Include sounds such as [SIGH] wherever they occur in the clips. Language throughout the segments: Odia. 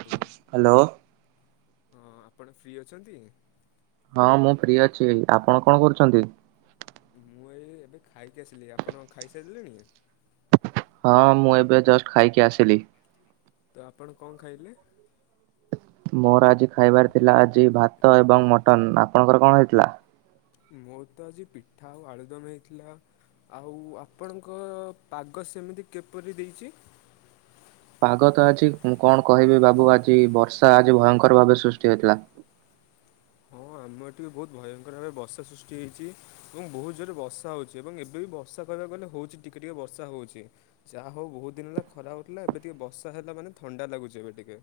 ଆଉ ହାଲୋ। ହଁ ଆପଣ ଫ୍ରି ଅଛନ୍ତି? ହଁ ମୁଁ ଫ୍ରି ଅଛି। ଆପଣ କଣ କରୁଚନ୍ତି? ମୁଁ ଏଇ ଏବେ ଖାଇକି ଆସିଲି ଆପଣ ଖାଇସାରିଲେଣି? ହଁ ମୁଁ ଏବେ ଜଷ୍ଟ ଖାଇକି ଆସିଲି। ତ ଆପଣ କଣ ଖାଇଲେ? ମୋର ଆଜି ଖାଇବାର ଥିଲା ଆଜି ଭାତ ଏବଂ ମଟନ୍ ଆପଣଙ୍କର କଣ ହେଇଥିଲା? ମୋର ତ ଆଜି ପିଠା ଆଉ ଆଳୁଦମ୍ ହେଇଥିଲା। ଆଉ ଆପଣଙ୍କ ପାଗ ସେମିତି କେପରି ଦେଇଚି? ପାଗ ତ ଆଜି କଣ କହିବି ବାବୁ ଆଜି ବର୍ଷା ଆଜି ଭୟଙ୍କର ଭାବେ ସୃଷ୍ଟି ହୋଇଥିଲା। ହଁ ଆମ ଏଠିବି ବୋହୁତ ଭୟଙ୍କର ଭାବେ ବର୍ଷା ସୃଷ୍ଟି ହେଇଚି ଏବଂ ବୋହୁତ ଜୋରେ ବର୍ଷା ହୋଉଚି ଏବଂ ଏବେ ବି ବର୍ଷା କହିବାକୁ ଗଲେ ହଉଚି ଟିକେ ଟିକେ ବର୍ଷା ହଉଛି। ଯାହାହଉ ବହୁତୁ ଦିନ ହେଲା ଖରାପ ହଉଥିଲା। ଏବେ ଟିକେ ବର୍ଷା ହେଲା ମାନେ ଥଣ୍ଡା ଲାଗୁଛି ଏବେ ଟିକେ।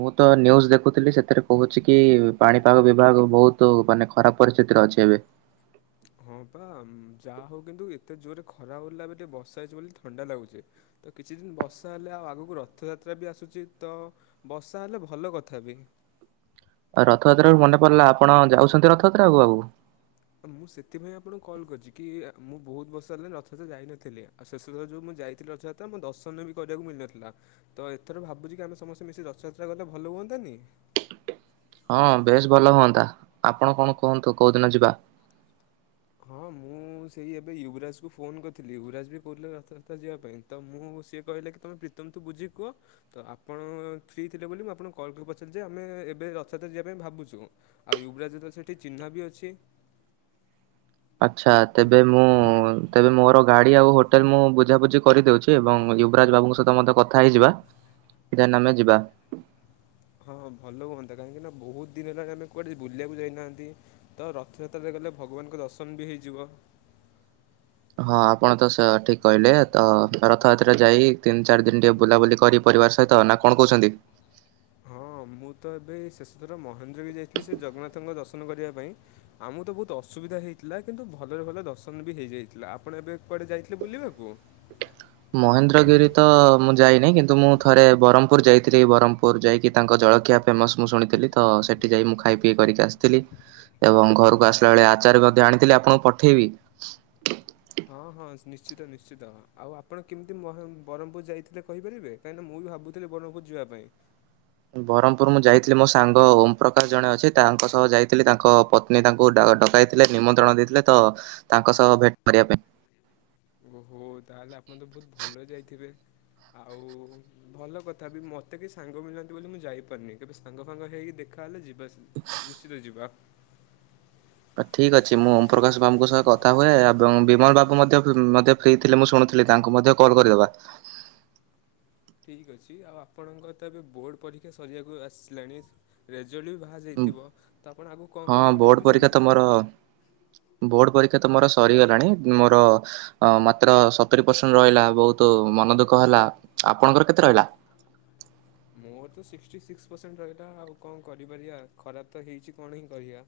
ମୁଁ ତ ନ୍ୟୁଜ ଦେଖୁଥିଲି ସେଥିରେ କହୁଛି କି ପାଣିପାଗ ବିଭାଗ ବହୁତୁ ମାନେ ଖ ଖରାପ ପରିସ୍ଥିତିରେ ଅଛି ଏବେ। ହଁ ପା ଯାହା ହଉ କିନ୍ତୁ ଏତେ ଜୋରରେ ଖରା ହଉଥିଲା ଏବେ ଟିକେ ବର୍ଷା ହେଇଛି ବୋଲି ଥଣ୍ଡା ଲାଗୁଛି। ତ କିଛି ଦିନି ବର୍ଷା ହେଲେ ଆଉ ଆଗକୁ ରଥଯାତ୍ରା ବି ଆସୁଚି ତ ବର୍ଷା ହେଲେ ଭଲ କଥା ବି। ଆଉ ରଥଯାତ୍ରା ରୁ ମନେ ପଡିଲା ଆପଣ ଯାଉଛନ୍ତି ରଥଯାତ୍ରା କୁ ଆଉ? ମୁଁ ସେଥିପାଇଁ ଆପଣଙ୍କୁ କଲ୍ କରିଛି କି ମୁଁ ବହୁତୁ ବର୍ଷ ହେଲାଣି ରଥଯାତ୍ରା ଯାଇନଥିଲି। ଆଉ ଶେଷ ଯେଉଁ ମୁଁ ଯାଇଥିଲି ରଥଯାତ୍ରା ମୋ ଦର୍ଶନ ବି କରିବାକୁ ମିଳିନଥିଲା। ତ ଏଥର ଭାବୁଚି କି ଆମେ ସମସ୍ତେ ମିଶି ରଥଯାତ୍ରା କଲେ ଭଲ ହୁଅନ୍ତାନି? ହଁ ବେଶ ଭଲ ହୁଅନ୍ତା ଆପଣ କଣ କୁହନ୍ତୁ କୋଉ ଦିନ ଯିବା? ହଁ ମୁଁ ସେଇ ଏବେ ୟୁବରାଜକୁ ଫୋନ୍ କରିଥିଲି ୟୁବରାଜ ବି କହୁଥିଲା ରାଥଯାତ୍ରା ଯିବା ପାଇଁ। ତ ମୁଁ ସିଏ କହିଲା କି ତୁମେ ପ୍ରୀତମ ଠୁ ବୁଝିକି କୁଅ। ତ ଆପଣ ଫ୍ରି ଥିଲେ ବୋଲି ମୁଁ ଆପଣଙ୍କୁ କଲ୍ କରିପଚାରିଲି ଯେ ଆମେ ଏବେ ରଥଯାତ୍ରା ଯିବା ପାଇଁ ଭାବୁଚୁ। ଆଉ ୟୁବରାଜ ତ ସେଠି ଚିହ୍ନା ବି ଅଛି। ଆଚ୍ଛା ତେବେ ମୁଁ ତେବେ ମୋର ଗାଡ଼ି ଆଉ ହୋଟେଲ ମୁଁ ବୁଝାବୁଝି କରିଦେଉଛି। ଏବଂ ୟୁବରାଜ ବାବୁଙ୍କ ସହିତ ମଧ୍ୟ କଥା ହେଇଯିବା। ଦେନେ ଆମେ ଯିବା। ହଁ ଭଲ ହୁଅନ୍ତା କାହିଁକି ନା ବହୁତୁ ଦିନି ହେଲାଣି ଆମେ କୁଆଡ଼େ ବୁଲିବାକୁ ଯାଇନାହାନ୍ତି। ତ ରଥଯାତ୍ରାରେ ଗଲେ ଭଗବାନଙ୍କ ଦର୍ଶନ ବି ହେଇଯିବ। ହଁ ଆପଣ ତ ଠିକି କହିଲେ ତ ରଥଯାତ୍ରା ଯାଇ ତିନି ଚାରି ଦିନ ଟିକେ ବୁଲାବୁଲି କରି ପରିବାର ସହିତ ନା କଣ କହୁଛନ୍ତି? ହଁ ମୁଁ ତ ଏବେ ଶେଷଥର ମହେନ୍ଦ୍ରଵି ଯାଇଥିଲି ସେ ଜଗନ୍ନାଥଙ୍କ ଦର୍ଶନ କରିବା ପାଇଁ। ଆମକୁ ତ ବହୁତୁ ଅସୁବିଧା ହେଇଥିଲା କିନ୍ତୁ ଭଲରେ ଭଲରେ ଦର୍ଶନ ବି ହେଇଯାଇଥିଲା ଆପଣ ଏବେ କୁଆଡ଼େ ଯାଇଥିଲେ ବୁଲିବାକୁ? ମହେନ୍ଦ୍ରଗିରି ତ ମୁଁ ଯାଇନି କିନ୍ତୁ ମୁଁ ଥରେ ବ୍ରହ୍ମପୁର ଯାଇଥିଲି ବ୍ରହ୍ମପୁର ଯାଇକି ତାଙ୍କ ଜଳଖିଆ ଫେମସ ମୁଁ ଶୁଣିଥିଲି ତ ସେଠି ଯାଇ ମୁଁ ଖାଇ ଇଏ କରିକି ଆସିଥିଲି ଏବଂ ଘରକୁ ଆସିଲା ବେଳେ ଆଚାର ମଧ୍ୟ ଆଣିଥିଲି ଆପଣଙ୍କୁ ପଠେଇବି? ହଁ ହଁ ନିଶ୍ଚିତ ନିଶ୍ଚିତ ଆଉ ଆପଣ କେମିତି ମହେ ବ୍ରହ୍ମପୁର ଯାଇଥିଲେ କହିପାରିବେ? କାହିଁକିନା ମୁଁ ବି ଭାବଥିଲି ବରମପୁର ଯିବା ପାଇଁ। ବରମପୁର ମୁଁ ଯାଇଥିଲି ମୋ ସାଙ୍ଗ ଓମପ୍ରକାଶ ଜଣେ ଅଛି ତାଙ୍କ ସହ ଯାଇଥିଲି ତାଙ୍କ ପତ୍ନୀ ତାଙ୍କୁ ଡ଼ ଡକାଇଥିଲେ ନିମନ୍ତ୍ରଣ ଦେଇଥିଲେ ତ ତାଙ୍କ ସହ ଭେଟ କରିବା ପାଇଁ। ଓହୋ ତାହେଲେ ଆପଣ ତ ବହୁତୁ ଭଲ ଯାଇଥିବେ ଆଉ ଭଲ କଥା ବି ମତେ ବି ସାଙ୍ଗ ମିଳୁନାହାଁନ୍ତି ବୋଲି ମୁଁ ଯାଇପାରୁନି କେବେ ସାଙ୍ଗ ଫାଙ୍ଗ ହେଇକି ଦେଖାହେଲେ ଯି ବାସ୍ ନିଶ୍ଚିତ ଯିବା। ଠିକି ଅଛି ମୁଁ ଓମ୍ ପ୍ରକାଶ ବାବୁଙ୍କ ସହ କଥା ହୁଏ ଏବଂ ବିମଳ ବାବୁ ମଧ୍ୟ ମଧ୍ୟ ଫିଇ ମୁଁ ଶୁଣୁଥିଲି ତାଙ୍କୁ ମଧ୍ୟ କଲ୍ କରିଦବା। ଠିକ୍ ଅଛି ଆଉ ଆପଣଙ୍କର ତ ଏବେ ବୋର୍ଡ଼ ପରୀକ୍ଷା ସରିବାକୁ ଆସିଲାଣି ରେଜଲ୍ଟ ବି ବାହା [UNINTELLIGIBLE] ଉଁ, ଯାଇଥିବ ତ ଆପଣ ଆଗକୁ କଣ ହଁ କରିବେ ବୋଲି ବୋର୍ଡ ପରୀକ୍ଷା ତ ଭାବିଚନ୍ତି? ମୋର ବୋର୍ଡ ପରୀକ୍ଷା ତ ମୋର ସରିଗଲାଣି ମୋର ମାତ୍ର ସ ସତୁରି ପରସେଣ୍ଟ ରହିଲା ବହୁତୁ ମନ ଦୁଃଖ ହେଲା। ଆପଣଙ୍କର କେତେ ରହିଲା? ମୋର ତ ସିକ୍ସଟି ସିକ୍ସ ପରସେଣ୍ଟ ରହିଲା। ଆଉ କଣ କରିପାରିବା। ଖରାପ ତ ହେଇଚି କଣ ହିଁ କରିପାରିବା।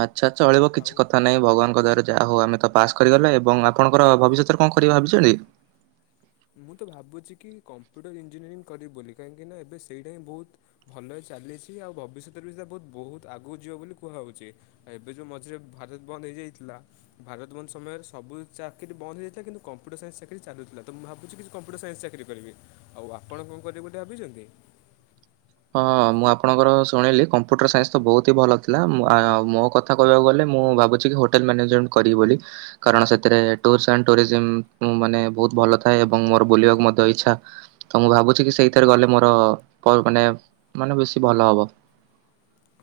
ଆଚ୍ଛା ଚଳିବ ଆଉ କିଛି କଥା ନାଇଁ ଭଗବାନଙ୍କ ଦ୍ୱାରା ଯା ହଉ ଆମେ ତା ପାସ୍ କରିଗଲେ ଏବଂ ଆପଣଙ୍କର ଭବିଷ୍ୟତରେ କଣ କରିବେ ବୋଲି ଭାବିଚନ୍ତି? ମୁଁ ତ ଭାବୁଚି କି କମ୍ପ୍ୟୁଟର ଇଞ୍ଜିନିୟରିଂ କରିବି ବୋଲି। କାହିଁକିନା ଏବେ ସେଇଟା ହିଁ ବହୁତୁ ଭଲ ଚାଲିଛି ଆଉ ଭବିଷ୍ୟତରେ ବି ସେଟା ହୁତ ବହୁତ ଆଗକୁ ଯିବ ବୋଲି କୁହାହଉଛି। ଆଉ ଏବେ ଯୋଉ ମଝିରେ ଭାରତ ବନ୍ଦ ହେଇଯାଇଥିଲା। ଭାରତବନ୍ଦ ସମୟରେ ସବୁ ଚାକିରି ବନ୍ଦ ହେଇଥିଲା କିନ୍ତୁ କମ୍ପ୍ୟୁଟର ସାଇନ୍ସ ଚାକିରି ଚାଲୁଥିଲା। ତ ମୁଁ ଭାବୁଛି କିଛି କମ୍ପ୍ୟୁଟର ସାଇନ୍ସ ଚାକିରି କରିବି ଆଉ ଆପଣ କଣ କରିବେ ଗୋଟେ ଭାବିଛନ୍ତି? ହଁ ମୁଁ ଆପଣଙ୍କର ଶୁଣିଲି କମ୍ପ୍ୟୁଟର ସାଇନ୍ସ ତ ବହୁତ ହିଁ ଭଲ ଥିଲା ମ ଆ ମୋ କ ଥା କହିବାକୁ ଗଲେ ମୁଁ ଭାବୁଛି କି ହୋଟେଲ ମ୍ୟାନେଜମେଣ୍ଟ କରିବି ବୋଲି? କାରଣ ସେଥିରେ ତୁର୍ସ ଆଣ୍ଡ ଟର୍ଜୀମ ମାନେ ବହୁତ ଭଲ ଥାଏ ଏବଂ ମୋର ବୁଲିବାକୁ ମଧ୍ୟ ଇଛା। ତ ମୁଁ ଭାବୁଛି କି ସେଇଥିରେ ଗଲେ ମୋର କଲ୍ ମାନେ ମାନେ ବେଶୀ ଭଲ ହବ।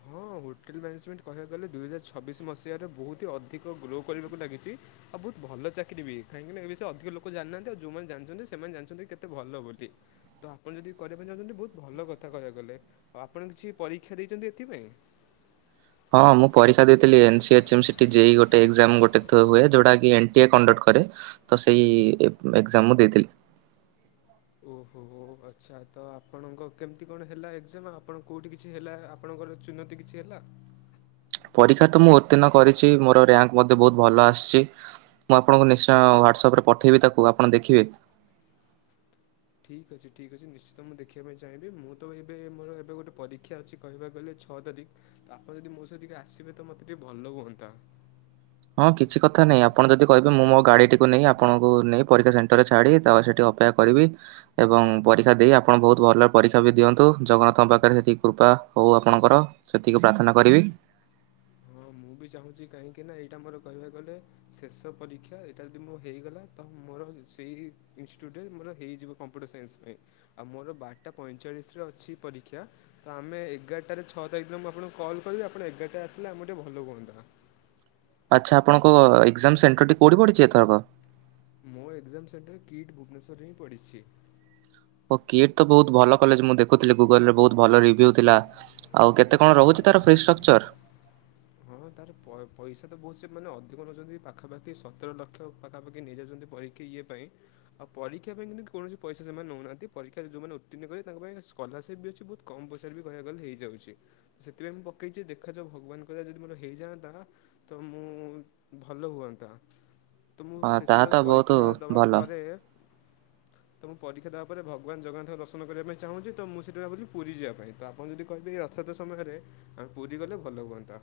ହଁ ହୋଟେଲ୍ ମ୍ୟାନେଜମେଣ୍ଟ କହିବାକୁ ଗଲେ ଦୁଇହଜାର ଛବିଶ ମସିହାରେ ବହୁତ ହି ଅଧିକ ଗ୍ରୋ କରିବାକୁ ଲାଗିଛି। ଆଉ ବହୁତ ଭଲ ଚାକିରି ବି ହୋଇଥାଏ କାହିଁକିନା ଏ ବିଷୟ ଅଧିକ ଲୋକ ଜାଣିନାହାନ୍ତି ଆଉ ଯୋଉମାନେ ଜାଣିଛନ୍ତି ସେମାନେ ଜାଣିଛନ୍ତି କେତେ ଭଲ ବୋଲି। ତ ଆପଣ ଯଦି କରିବା ପାଇଁ ଚାହୁଁଛନ୍ତି ବହୁତ ଭଲ କଥା କହିବାକୁ ଗଲେ ଆଉ ଆପଣ କିଛି ପରୀକ୍ଷା ଦେଇଛନ୍ତି ଏଥିପାଇଁ? ହଁ ମୁଁ ପରୀକ୍ଷା ଦେଇଥିଲି ଏନ୍ସି ଏଚଏମ୍ ସିଟି ଜେଇ ଗୋଟେ ଏକ୍ଜାମ ଗୋଟେ ଥୋ ହୁଏ ଯଉଟାକି [UNINTELLIGIBLE] କରେ। ତ ସେଇ ଏ ଏକ୍ଜାମ ମୁଁ ଦେଇଥିଲି। ଓହୋ ଆଚ୍ଛା ତ ଆପଣଙ୍କ କେମିତି କଣ ହେଲା ଏକ୍ଜାମ୍ ଆପଣ କୋଉଠି କିଛି ହେଲା? ଆପଣଙ୍କର ଚୁହ୍ନତି କିଛି ହେଲା? ପରୀକ୍ଷା ରେ ତ ମୁଁ ଉତ୍ତୀର୍ଣ୍ଣ କରିଛି ମୋର ର୍ୟାଙ୍କ ମଧ୍ୟ ବହୁତ ଭଲ ଆସିଛି। ମୁଁ ଆପଣଙ୍କୁ ନିଶ୍ଚୟ ହ୍ୱାଟ୍ସଆପରେ ପଠାଇବି ତାକୁ ଆପଣ ଦେଖିବେ। ଠିକ୍ ଅଛି ଠିକ୍ ଅଛି ନିଶ୍ଚିତ ମୁଁ ଦେଖିବା ପାଇଁ ଚାହିଁବି ମୁଁ ତ ଏବେ ମୋ ଏବେ ଗୋଟେ ପରୀକ୍ଷା ଅଛି କହିବାକୁ ଗଲେ ଛଅ ତାରିଖ ତ ଆପଣ ଯଦି ମୋ ସହିତ ଟିକେ ଆସିବେ ତ ମୋତେ ଟିକେ ଭଲ ହୁଅନ୍ତା। ହଁ କିଛି କଥା ନାହିଁ ଆପଣ ଯଦି କହିବେ ମୁଁ ମୋ ଗାଡ଼ି ଟିକୁ ନେଇ ଆପଣଙ୍କୁ ନେଇ ପରୀକ୍ଷା ସେଣ୍ଟର ରେ ଛାଡ଼ି ତା ସେଠି ଅପେକ୍ଷା କରିବି ଏବଂ ପରୀକ୍ଷା ଦେଇ ଆପଣ ବହୁତ ଭଲ ପରୀକ୍ଷା ବି ଦିଅନ୍ତୁ ଜଗନ୍ନାଥଙ୍କ ପାଖରେ ସେତିକି କୃପା ହଉ ଆପଣଙ୍କର ସେତିକି ପ୍ରାର୍ଥନା କରିବି। ହଁ ମୁଁ ବି ଚାହୁଁଛି କାହିଁକି ନା ଏଇଟା ମୋର କହିବାକୁ ଗଲେ ଶେଷ ପରୀକ୍ଷା ଏଇଟା ଯଦି ମୋ ହେଇଗଲା ତ ମୋର ସେଇ ଇନଷ୍ଟିଟ୍ୟୁଟରେ ମୋର ହେଇଯିବ କମ୍ପ୍ୟୁଟର ସାଇନ୍ସ ପାଇଁ। ଆଉ ମୋର ବାରଟା ପଇଁଚାଳିଶରେ ଅଛି ପରୀକ୍ଷା। ତ ଆମେ ଏଗାରଟାରେ ଛଅ ତାରିଖ ଦିନ ମୁଁ ଆପଣଙ୍କୁ କଲ୍ କରିବି ଆପଣ ଏଗାରଟାରେ ଆସିଲେ ଆମକୁ ଟିକେ ଭଲ ହୁଅନ୍ତା। ଆଚ୍ଛା ଆପଣଙ୍କ ଏକ୍ଜାମ ସେଣ୍ଟର ଟି କଉଠି ପଡ଼ିଛି ଏଥରକ? ମୋ ଏକ୍ଜାମ ସେଣ୍ଟର କିଟ୍ ଭୁବନେଶ୍ୱରରେ ହିଁ ପଡ଼ିଛି। ଓ କିଟ୍ ତ ବହୁତ ଭଲ କଲେଜ ମୁଁ ଦେଖୁଥିଲି ଗୁଗଲ ରେ ବହୁତ ଭଲ ରିଭ୍ୟୁ ଥିଲା ଆଉ କେ ତେ କଣ ହଁ ରହୁଛି ତାର ଫ୍ରୀଷ୍ଟ୍ରକଚର? ହଁ ତାର ପ୍ର ପଇସା ତ ବହୁତ ସେ ମାନେ ଅଧିକ ନଉଛନ୍ତି ପାଖାପାଖି ସତର ଲକ୍ଷ ପାଖାପାଖି ନେଇଯାଉଛନ୍ତି ପରୀ ଇଏ ପାଇଁ ଆଉ ପରୀକ୍ଷା ପାଇଁ କିନ୍ତୁ କୌଣସି ପଇସା ସେମାନେ ନଉନାହାନ୍ତି ପରୀକ୍ଷାରେ ଯୋଉମାନେ ଉତ୍ତୀଣ୍ଣହୁଏ ତାଙ୍କ ପାଇଁ ସ୍କଲାରସିପ୍ ବି ଅଛି ବହୁତ କମ୍ ପଇସାରେ ବି କହିଆକୁ ଗଲେ ହେଇଯାଉଛି ତ ସେଥିପାଇଁ ମୁଁ ପକେଇଛିି ଦେଖାଯାଉ ଭଗବାନ କ ଯଦି ମୋର ହେଇଯାଆନ୍ତା ତ ମୁଁ ଭଲ ହୁଅନ୍ତା। ତ ମୁଁ ହଁ ଶେଷ ତାହା ତ ଯାଏ ବହୁତ ପରୀକ୍ଷା ଦବା ଭଲ। ପରେ ତ ମୁଁ ପରୀକ୍ଷା ଦେବା ପରେ ଭଗବାନ ଜଗନ୍ନାଥଙ୍କ ଦର୍ଶନ କରିବା ପାଇଁ ଚାହୁଁଛି ତ ମୁଁ ସେଥି ପାଇଁ ଭାବୁଚି ପୁରୀ ଯିବା ପାଇଁଁ ତା [UNINTELLIGIBLE] ଆ ପୁରୀ ଗଲେ ଭଲ ହୁଅନ୍ତା।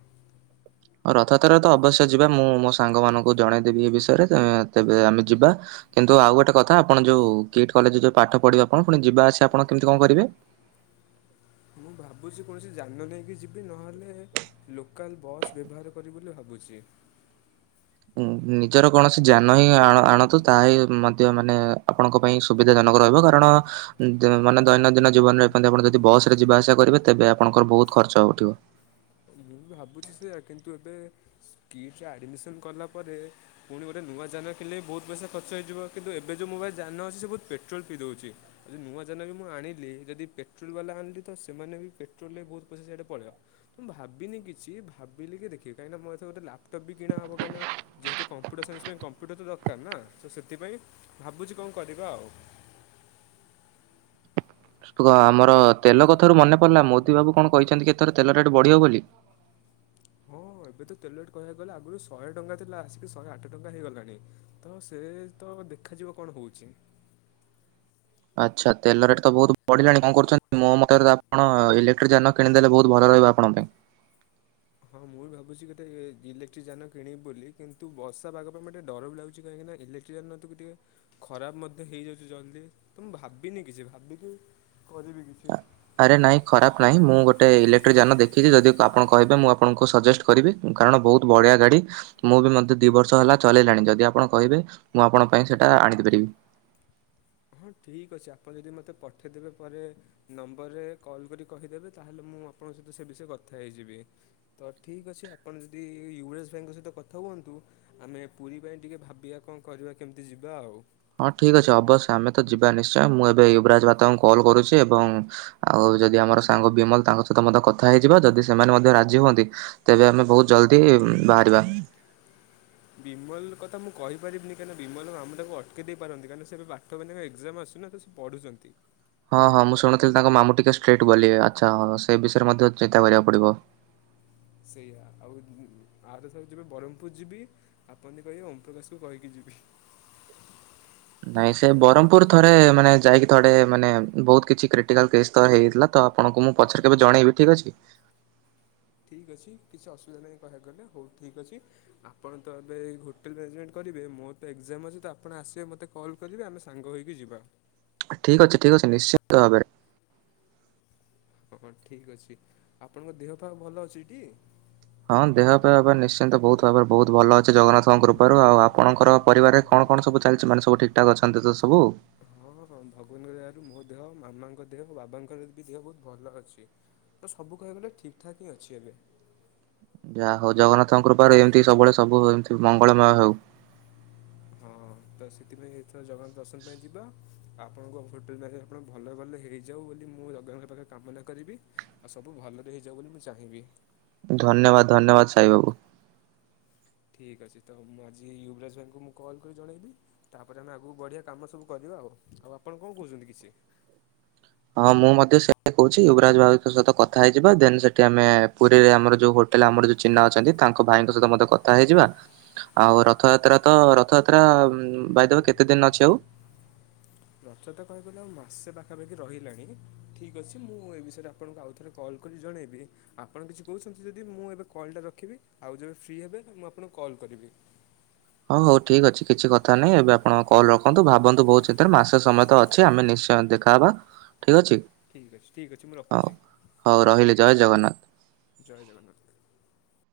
ରଥଯାତ୍ରା ରେ ତ ଅବଶ୍ୟ ଯିବା ମୁଁ ମୋ ସାଙ୍ଗ ମାନଙ୍କୁ ଜଣେଇଦେବି ଏ ବିଷୟରେ ଏ ତେବେ ଆମେ ଯିବା। କିନ୍ତୁ ଆଉ ଗୋଟେ କଥା ଆପଣ ଯୋଉ କିଟ୍ କଲେଜରେ ଯୋଉ ପାଠ ପଢ଼ିବେ ଆପଣ ପୁଣି ଯିବା ଆସିଆ ଆପଣ କେମିତି କଣ କରିବେ? ମୁଁ ଭାବୁଛି କୌଣସି ଯାନ ନେଇକି ଯିବି ନହେଲେ ଲୋକାଲ୍ ବସ୍ ବେବହାର କରିବି ବୋଲି ଭାବୁଛି? ନିଜର କୌଣସି ଯାନ ହିଁ ଆଣ ଆଣନ୍ତୁ ତାହା ହିଁ ମଧ୍ୟ ମାନେ ଆପଣଙ୍କ ପାଇଁ ସୁବିଧା ଜନକ ରହିବ କାରଣ ଦ ମାନେ ଦୈନନ୍ଦିନ ଜୀବନରେ [UNINTELLIGIBLE] ଆପଣ ଯଦି ବସ୍ ରେ ଯିବା ଆସିବା କରିବେ ତେବେ ଆପଣଙ୍କର ବହୁତ ଖର୍ଚ୍ଚ ଉଠିବ। ମୁଁ ବି ଭାବୁଛି ସେଆ କିନ୍ତୁ ଏବେ ସ୍କିଟରେ ଆଡ଼ମିସନ୍ କଲା ପରେ ପୁଣି ଗୋଟେ ନୂଆ ଯାନ କିଣିଲେ ବହୁତ ପଇସା ଖର୍ଚ୍ଚ ହେଇଯିବ କିନ୍ତୁ ଏବେ ଯୋଉ ମୋ ପାଖେ ଯାନ ଅଛି ସେ ବହୁତ ପେଟ୍ରୋଲ ପିଇ ଦଉଛି। ଯଦି ନୂଆ ଯାନ ବି ମୁଁ ଆଣିଲି ଯଦି ପେଟ୍ରୋଲ ବାଲା ଆଣିଲି ତ ସେମାନେ ବି ପେଟ୍ରୋଲରେ ବହୁତ ପଇସା ସେଇଡେ ପଳେଇିବ। ମୁଁ ଭାବିନି କିଛି ଭାବିଲି କି ଦେଖିବି କାହିଁକିନା ମୋର ଏଥରକ ଗୋଟେ ଲ୍ୟାପଟପ୍ ବି କିଣା ହବ କାହିଁକିନା ଯେହେତୁ କମ୍ପୁଟର ସାଇନ୍ସ ପାଇଁ କମ୍ପ୍ୟୁଟର ତ ଦରକାର ନା ତ ସେଥିପାଇଁ ଭାବୁଛି କଣ କରିବା ଆଉ। ତୁ କ ଆମର ତେଲ କଥାରୁ ମନେ ପଡିଲା ମୋଦି ବାବୁ କଣ କହିଛନ୍ତି କି ଏଥର ତେଲ ରେଟ୍ ବଢିବ ବୋଲି? ହଁ ଏବେ ତ ତେଲ ରେଟ୍ କହିବାକୁ ଗଲେ ଆଗରୁ ଶହେ ଟଙ୍କା ଥିଲା ଆସିକି ଶହେ ଆଠ ଟଙ୍କା ହେଇଗଲାଣି। ତ ସେ ତ ଦେଖାଯିବ କଣ କହୁଚି ଆଚ୍ଛା ତେଲ ରେଟ୍ ତ ବହୁତ ବଢିଲାଣି କଣ କରୁଛନ୍ତି? ମୋ ମତରେ ତ ଆପଣ ଇଲେକ୍ଟ୍ରିକ ଯାନ କିଣିଦେଲେ ବହୁତ ଭଲ ରହିବ ଆପଣ ପାଇଁ। ହଁ ମୁଁ ବି ଭାବୁଛି ଗୋଟେ ଇଲେକ୍ଟ୍ରି ଯାନ କିଣିବି ବୋଲି କିନ୍ତୁ ବଷା ପାଗ ପାଇଁ ମୋତେ ଟିକେ ଡର ବି ଲାଗୁଛି କାହିଁକିନା ଇଲେ ତକୁ ଟିକେ ଖରାପ ମଧ୍ୟ ହେଇଯାଉଛି ଜଲ୍ଦି ତ ମୁଁ ଭାବିନି କିଛି ଭାବିକି କରିବି କି ଆରେ ନାଇଁ ଖରାପ ନାହିଁ ମୁଁ ଗୋଟେ ଇଲେକ୍ଟ୍ରିକ ଯାନ ଦେଖିଛି ଯଦି ଆପଣ କହିବେ ମୁଁ ଆପଣଙ୍କୁ ସଜେଷ୍ଟ କରିବି କାରଣ ବହୁତ ବଢିଆ ଗାଡି ମୁଁ ବି ମଧ୍ୟ ଦି ବର୍ଷ ହେଲା ଚଲେଇଲାଣି ଯଦି ଆପଣ କହିବେ ମୁଁ ଆପଣଙ୍କ ପାଇଁ ସେଇଟା ଆଣି ପାରିବି। ହଁ ଠିକ୍ ଅଛି ଆପଣ ଯଦି ମୋତେ ପଠେଇଦେବେ ପରେ ନମ୍ବରରେ କଲ୍ କରି କହିଦେବେ ତାହେଲେ ମୁଁ ଆପଣଙ୍କ ସହିତ ସେ ବିଷୟରେ କଥା ହେଇଯିବି। ତ ଠିକ୍ ଅଛି ଆପଣ ଯଦି ୟୁସ୍ ଭାଇଙ୍କ ସହିତ କଥା ହୁଅନ୍ତୁ। ଆମେ ପୁରୀ ପାଇଁ ଟିକେ ଭାବିବା କଣ କରିବା କେମିତି ଯିବା ଆଉ। ହଁ ଠିକ୍ ଅଛି ଅବଶ୍ୟ ଆମେ ତ ଯିବା ନିଶ୍ଚୟ ମୁଁ ଏବେ ୟୁବରାଜ ଭ୍ରାତାଙ୍କୁ କଲ୍ କରୁଛି ଏବଂ ଆଉ ଯଦି ଆମର ସାଙ୍ଗ ବିମଲ ତାଙ୍କ ସହିତ ମଧ୍ୟ କଥା ହେଇଯିବା ଯଦି ସେମାନେ ମଧ୍ୟ ରାଜି ହୁଅନ୍ତି ତେବେ ଆମେ ବହୁତ ଜଲଦି ବାହାରିବା। ବିମଲ କଥା ମୁଁ କହିପାରିବିନି କାହିଁ ବିମଲତ ମାମୁ ତାକୁ ଅଟକ ଦେଇ ପାରନ୍ତି କାରଣ ସେଏବେ ବାଟ ମାନଙ୍କ ଏକଜାମ ଆସୁଚିନା ତ ପଢୁଛନ୍ତି। ହଁ ହଁ ମୁଁ ଶୁଣୁଥିଲି ତାଙ୍କ ମାମୁଁ ଟିକେ ଷ୍ଟ୍ରିକ୍ଟ ବୋଲି ଆଚ୍ଛା ହଁ ସେ ବିଷୟରେ ମଧ୍ୟ ଚିନ୍ତା କରିବାକୁ ପଡିବ। ସେଇଆ ଆଉ ଆ ତ ର ଯିବେ ବ୍ରହ୍ମପୁର ଯିବି ଆପଣ ଯଦି କହିବେ ଓମ ପ୍ରକାଶ କୁ କହିକି ଯିବି। ନାଇଁ ସେ ବ୍ରହ୍ମପୁର ଥରେ ମାନେ ଯାଇକି ଥରେ ମାନେ ବହୁତ କିଛି କ୍ରିଟିକାଲ କେସ୍ ତ ହେଇଥିଲା। ତ ଆପଣଙ୍କୁ ମୁଁ ପଛରେ କେବେ ଜଣେଇବି ଠିକ୍ ଅଛି। ଠିକ୍ ଅଛି କିଛି ଅସୁବିଧା ନାହିଁ କହିବାକୁ ଗଲେ ହଉ ଠିକ୍ ଅଛି। ଆପଣ ତ ଏବେ ହୋଟେଲ୍ ମ୍ୟାନେଜମେଣ୍ଟ କରିବେ ମୋର ତ ଏକଜାମ ଅଛି ତ ଆପଣ ଆସିବେ ମୋତେ କଲ୍ କରିବେ ଆମେ ସାଙ୍ଗ ହୋଇକି ଯିବା। ଠିକ୍ ଅଛି ଠିକ୍ ଅଛି ନିଶ୍ଚିିତ ଭାବରେ। ହଁ ହଁ ଠିକ୍ ଅଛି ଆପଣଙ୍କ ଦେହ ପାଗ ଭଲ ଅଛି ଟି? ହଁ ଦେହ ଫେହ ନିଶ୍ଚିନ୍ତ ବହୁତ ଭାବରେ ବହୁତ ଭଲ ଅଛି ଜଗନ୍ନାଥଙ୍କ କୃପାରୁ। ଆଉ ଆପଣଙ୍କର ପରିବାରେ କଣ କଣ ସବୁ ଚାଲିଛି ମାନେ ସବୁ ଠିକଠକ୍ ଅଛନ୍ତି ତ ସବୁ? ହଁ ହଁ ଭଗବାନଙ୍କ ଦୟାରୁ ମୋ ଦେହ, ମାମାଙ୍କ ଦେହ, ବାବାଙ୍କର ବି ଦେହ ବହୁତ ଭଲ ଅଛି। ତ ସବୁ କହିବାକୁ ଗଲେ ଠିକ୍ ଠାକ୍ ହିଁ ଅଛି ଏବେ। ଯାହା ହଉ ଜଗନ୍ନାଥଙ୍କ କୃପାରୁ ଏମିତି ସବୁବେଳେ ସବୁ ଏମତି ମଙ୍ଗଳମୟ ହଉ। ହଁ ତ ସେଥିପାଇଁ ଏଥର ଜଗନ୍ନାଥ ଦର୍ଶନ ପାଇଁ ଯିବା। ଆଉ ଆପଣଙ୍କୁ ହୋଟେଲ ପାଖେ ଆପଣ ଭଲ ଭଲ ହେଇଯାଉ ବୋଲି ମୁଁ ଜଗନ୍ନାଥଙ୍କ ପାଖରେ କାମନା କରିବି। ଆଉ ସବୁ ଭଲରେ ହେଇଯାଉ ବୋଲି ମୁଁ ଚାହିଁବି। ଧନ୍ୟବାଦ ଧନ୍ୟବାଦ ସାଇ ବାବୁ। ଠିକ୍ ଅଛି ତ ମୁଁ ଆଜି ୟୁବରାଜ ଭାଇଙ୍କୁ ମୁଁ କଲ୍ କରି ଜଣେଇବି। ତାପରେ ଆମେ ଆଗକୁ ବଢିବା କାମ ସବୁ କରିବା ଆଉ। ଆଉ ଆପଣ କଣ କହୁଛନ୍ତି କିଛି? ହଁ ମୁଁ ମଧ୍ୟ ସେଇଆ କହୁଛି ଯୁବରାଜ ବାବୁଙ୍କ ସହିତ କଥା ହେଇଯିବା ଦେନ ସେଠି ଆମେ ପୁରୀରେ ଆମର ଯୋଉ ହୋ ଟେଲ ଆମର ଯୋଉ ଚିହ୍ନା ଅଛନ୍ତି ତାଙ୍କ ଭାଇଙ୍କ ସହିତ ମଧ୍ୟ କଥା ହେଇଯିବା। ଆଉ ରଥଯାତ୍ରା ତ, ରଥଯାତ୍ରା ବାଇଦୱେ କେତେ ଦିନ ଅଛି ଆଉ? ରଥଯାତ୍ରା ତ କହିବାକୁ ଗଲେ ମାସେ ପାଖାପାଖି ରହିଲାଣି। ଠିକ୍ ଅଛି ମୁଁ ଏ ବିଷୟରେ ଆପଣଙ୍କୁ ଆଉଥରେ କଲ୍ କରି ଜଣେଇବି ଆପଣ କିଛି କହୁଛନ୍ତି ଯଦି ମୁଁ ଏବେ କଲ ଟା ରଖିବି, ଆଉ ଯେବେ ଫ୍ରି ହେବେ ମୁଁ ଆପଣଙ୍କୁ କଲ୍ କରିବି? ହଉ ହଉ ଠିକ ଅଛି କିଛି କଥା ନାହିଁ ଏବେ ଆପଣଙ୍କ କଲ ରଖନ୍ତୁ ଭାବନ୍ତୁ ବହୁତ ଚିନ୍ତାରେ ମାସେ ସମୟ ତ ଅ ଛି ଆମେ ନିଶ୍ଚୟ ଦେଖାହବା ଠିକ ଅଛି। ଠିକ୍ ଅଛି, ଠିକ୍ ଅଛି ମୁଁ ହଉ ରଖୁଛି। ହଉ ରହିଲି ଜୟ ଜଗନ୍ନାଥ। ଜୟ ଜଗନ୍ନାଥ।